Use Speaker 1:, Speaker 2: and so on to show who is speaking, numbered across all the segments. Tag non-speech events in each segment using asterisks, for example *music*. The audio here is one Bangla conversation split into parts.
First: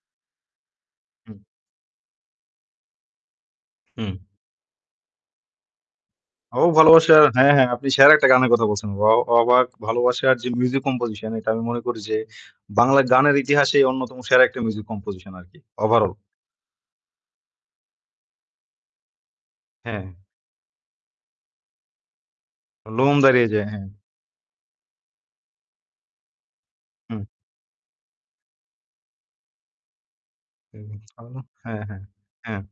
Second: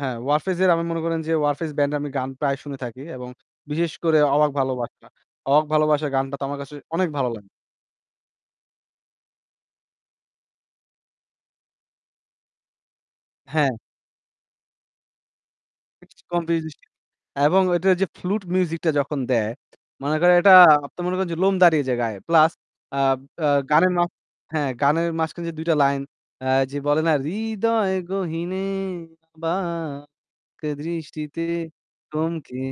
Speaker 1: হ্যাঁ, Warfaze এর আমি মনে করেন যে
Speaker 2: হুম।
Speaker 1: 'Warfaze' band-এর আমি গান প্রায় শুনে থাকি এবং বিশেষ
Speaker 2: হুম।
Speaker 1: করে 'অবাক ভালোবাসা'। 'অবাক ভালোবাসা' গানটা তো আমার
Speaker 2: ও
Speaker 1: কাছে অনেক
Speaker 2: ভালোবাসার
Speaker 1: ভালো লাগে।
Speaker 2: হ্যাঁ, হ্যাঁ, আপনি সেরা একটা গানের কথা বলছেন। ওয়াও অবাক ভালোবাসার যে music composition এটা আমি মনে করি যে বাংলার গানের
Speaker 1: হ্যাঁ।
Speaker 2: ইতিহাসে অন্যতম সেরা একটা music composition আরকি। overall.
Speaker 1: *unintelligible* Composition এবং ওইটার যে flute music-টা যখন দেয়
Speaker 2: হ্যাঁ।
Speaker 1: মানে করেন এটা আপনি মনে করেন যে লোম দাঁড়িয়ে যায় গায়ে। Plus, আ
Speaker 2: লোম দাঁড়িয়ে
Speaker 1: আ
Speaker 2: যায়, হ্যাঁ।
Speaker 1: গানের মাঝ হ্যাঁ, গানের মাঝখানে যে ২ টা লাইন, আ যে বলে না?
Speaker 2: হুম।
Speaker 1: "হৃদয়ে গহীনে অবাক দৃষ্টিতে
Speaker 2: *unintelligible* হ্যাঁ, হ্যাঁ,
Speaker 1: থমকে
Speaker 2: হ্যাঁ।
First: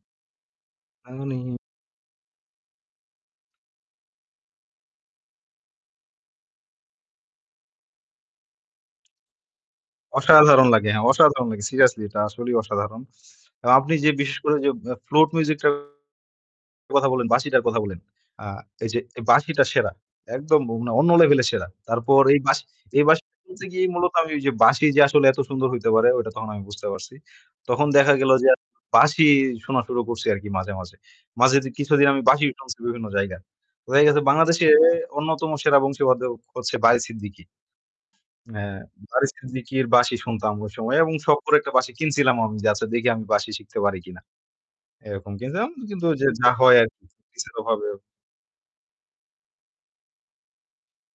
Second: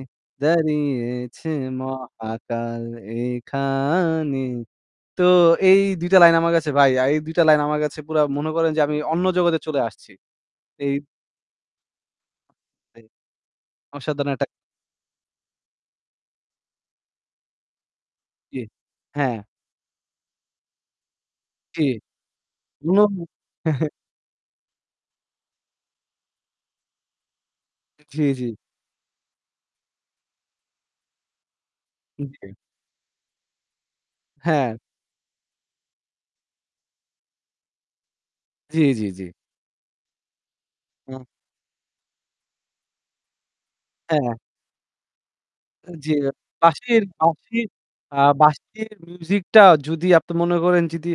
Speaker 1: দাঁড়িয়েছে
Speaker 2: এমনই।
Speaker 1: মহাকাল এখানে।" তো এই ২ টা লাইন আমার কাছে ভাই, এই ২ টা লাইন আমার কাছে পুরা মনে করেন যে আমি অন্য জগতে চলে আসছি।
Speaker 2: অসাধারণ লাগে,
Speaker 1: এই
Speaker 2: হ্যাঁ, অসাধারণ লাগে। Seriously এটা আসলেই অসাধারণ।
Speaker 1: *unintelligible*
Speaker 2: অ্যা আপনি যে
Speaker 1: অসাধারণ
Speaker 2: বিশেষ
Speaker 1: একটা
Speaker 2: করে যে অ্যা flute music টার কথা বলেন, বাঁশিটার কথা বলেন। আ
Speaker 1: জি,
Speaker 2: এই যে এ
Speaker 1: হ্যাঁ।
Speaker 2: বাঁশিটা সেরা, একদম উম অন্য level এ সেরা।
Speaker 1: জি,
Speaker 2: তারপর এই বাঁশি এই
Speaker 1: উনম
Speaker 2: বাঁশি শুনতে গিয়ে
Speaker 1: *chuckles*
Speaker 2: মূলত আমি ওইযে বাঁশি যে আসলে এত সুন্দর হইতে পারে ওইটা তখন আমি বুঝতে পারছি। তখন দেখা
Speaker 1: জি,
Speaker 2: গেল
Speaker 1: জি।
Speaker 2: যে *unintelligible* বাঁশি শোনা শুরু করছি আরকি মাঝে, মাঝে। মাঝে তো কিছুদিন আমি
Speaker 1: উ জি।
Speaker 2: বাঁশিই শুনছি বিভিন্ন জায়গার। ওয়ে গেছে বাংলাদেশে
Speaker 1: হ্যাঁ।
Speaker 2: অন্যতম সেরা বংশীবাদক হচ্ছে বারী সিদ্দিকী। হ্যাঁ,
Speaker 1: জি, জি, জি।
Speaker 2: বারী সিদ্দিকীর বাঁশি শুনতাম ওই সময় এবং
Speaker 1: অ্যা
Speaker 2: সখ করে একটা বাঁশি কিনছিলাম আমি যে আচ্ছা দেখি আমি বাঁশি শিখতে পারি কিনা,
Speaker 1: হ্যাঁ।
Speaker 2: এরকম কিনছিলাম। কিন্তু
Speaker 1: জি।
Speaker 2: ঐযে যা হয়
Speaker 1: বাঁশির
Speaker 2: আরকি।
Speaker 1: বাঁশির,
Speaker 2: *unintelligible*
Speaker 1: আ বাঁশির music-টা যদি আপনি মনে করেন যদি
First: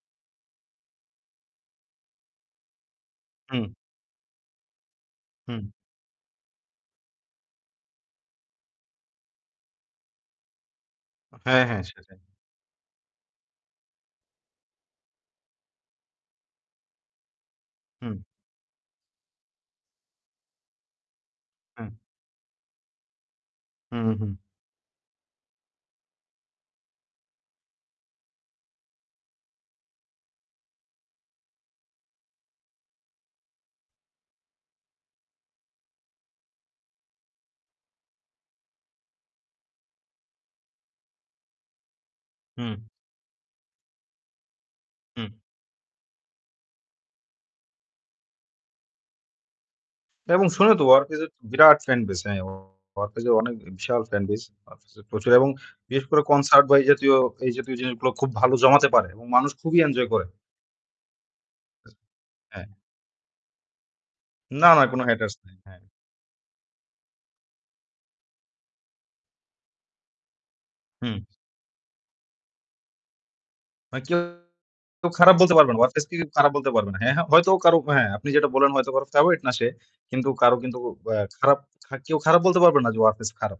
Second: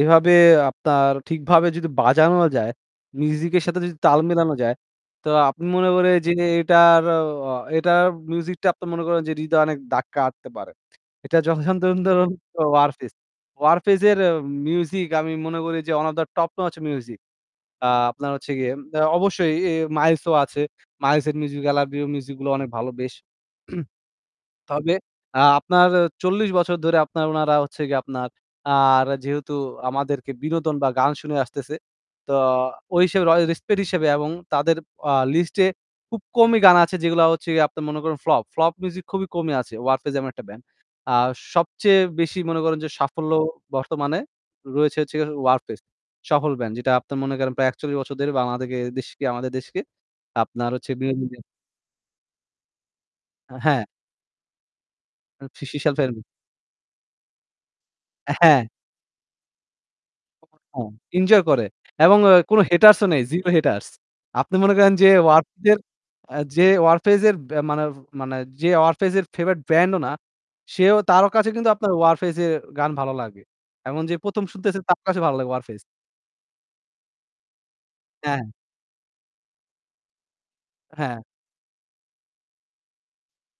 Speaker 1: এভাবে আপনার ঠিকভাবে যদি বাজানো যায়, music-এর
Speaker 2: হুম।
Speaker 1: সাথে যদি তাল মেলানো যায়, তো আপনি
Speaker 2: হু।
Speaker 1: মনে করেন এইযে এটার, এ অ এটার music-টা আপনি মনে করেন যে হৃদয়ে অনেক দাগ কাটতে পারে। এটা
Speaker 2: হ্যাঁ, হ্যাঁ,
Speaker 1: উদাহরণ তো
Speaker 2: সেটাই।
Speaker 1: 'Warfaze'. 'Warfaze' এর music আমি মনে করি যে one of the top notch music. আ
Speaker 2: হু।
Speaker 1: আপনার হচ্ছে গিয়ে অ্যা অবশ্যই এ 'Miles' ও আছে। 'Miles' এর music,
Speaker 2: হ্যাঁ।
Speaker 1: 'LRB' র music গুলো অনেক ভালো, বেশ। *clears throat*
Speaker 2: উহু।
Speaker 1: তবে আ আপনার ৪০ বছর ধরে আপনার উনারা হচ্ছে গিয়ে আপনার আর যেহেতু আমাদেরকে বিনোদন বা গান শুনিয়ে আসতেছে, তো ওই হিসেবে র respect এর হিসেবে এবং তাদের আ list-এ খুব কমই গান আছে যেগুলা হচ্ছে গিয়ে আপনি মনে করেন flop। Flop music খুবই কমই আছে 'Warfaze' এমন একটা band. আর সবচেয়ে বেশি মনে করেন যে
Speaker 2: হু।
Speaker 1: সাফল্য বর্তমানে রয়েছে হচ্ছে গিয়ে
Speaker 2: হুম।
Speaker 1: 'Warfaze'. সফল band যেটা আপনার মনে করেন প্রায় ৪১ বছর ধরেই আমাদেরকে দেশকে আমাদের দেশকে
Speaker 2: এবং
Speaker 1: আপনার
Speaker 2: শুনে তো।
Speaker 1: হচ্ছে
Speaker 2: 'Warfaze'
Speaker 1: বিনোদন
Speaker 2: এর তো
Speaker 1: দিচ্ছে।
Speaker 2: বিরাট fan base. হ্যাঁ অ 'Warfaze' এর অনেক
Speaker 1: আ হ্যাঁ।
Speaker 2: বিশাল fan base. 'Warfaze' এর প্রচুর এবং বিশেষ করে
Speaker 1: *unintelligible*
Speaker 2: concert বা এই জাতীয়, এই জাতীয় জিনিসগুলা খুব
Speaker 1: অ্যা
Speaker 2: ভালো
Speaker 1: হ্যাঁ।
Speaker 2: জমাতে পারে এবং মানুষ খুবই enjoy করে।
Speaker 1: *unintelligible* হ্যাঁ, enjoy করে
Speaker 2: *unintelligible*
Speaker 1: এবং অ্যা কোনো
Speaker 2: হ্যাঁ।
Speaker 1: haters-ও নেই, zero haters. আপনি
Speaker 2: না,
Speaker 1: মনে
Speaker 2: না
Speaker 1: করেন
Speaker 2: কোন
Speaker 1: যে
Speaker 2: haters
Speaker 1: 'Warfaze'
Speaker 2: নাই,
Speaker 1: এর,
Speaker 2: হ্যাঁ।
Speaker 1: অ্যা যে 'Warfaze' এর ব্যা মানে মানে যে 'Warfaze' এর favorite bandও না, সেও
Speaker 2: হুম।
Speaker 1: তারও কাছে কিন্তু আপনার 'Warfaze' এর গান ভালো লাগে।
Speaker 2: মানে
Speaker 1: এমন যে
Speaker 2: কেউ
Speaker 1: ১ম শুনতেছে তার কাছেও
Speaker 2: খারাপ
Speaker 1: ভালো লাগবে
Speaker 2: বলতে পারবে না,
Speaker 1: 'Warfaze'.
Speaker 2: 'Warfaze' কে কেউ খারাপ বলতে পারবে না। হ্যাঁ, হ্যাঁ, হয়তো কারো হ্যাঁ, আপনি
Speaker 1: হ্যাঁ।
Speaker 2: যেটা বলেন হয়তো কারো favorite না সে, কিন্তু কারো কিন্তু
Speaker 1: হ্যাঁ।
Speaker 2: অ্যা খারাপ কেউ খারাপ বলতে পারবে না যে 'Warfaze' খারাপ।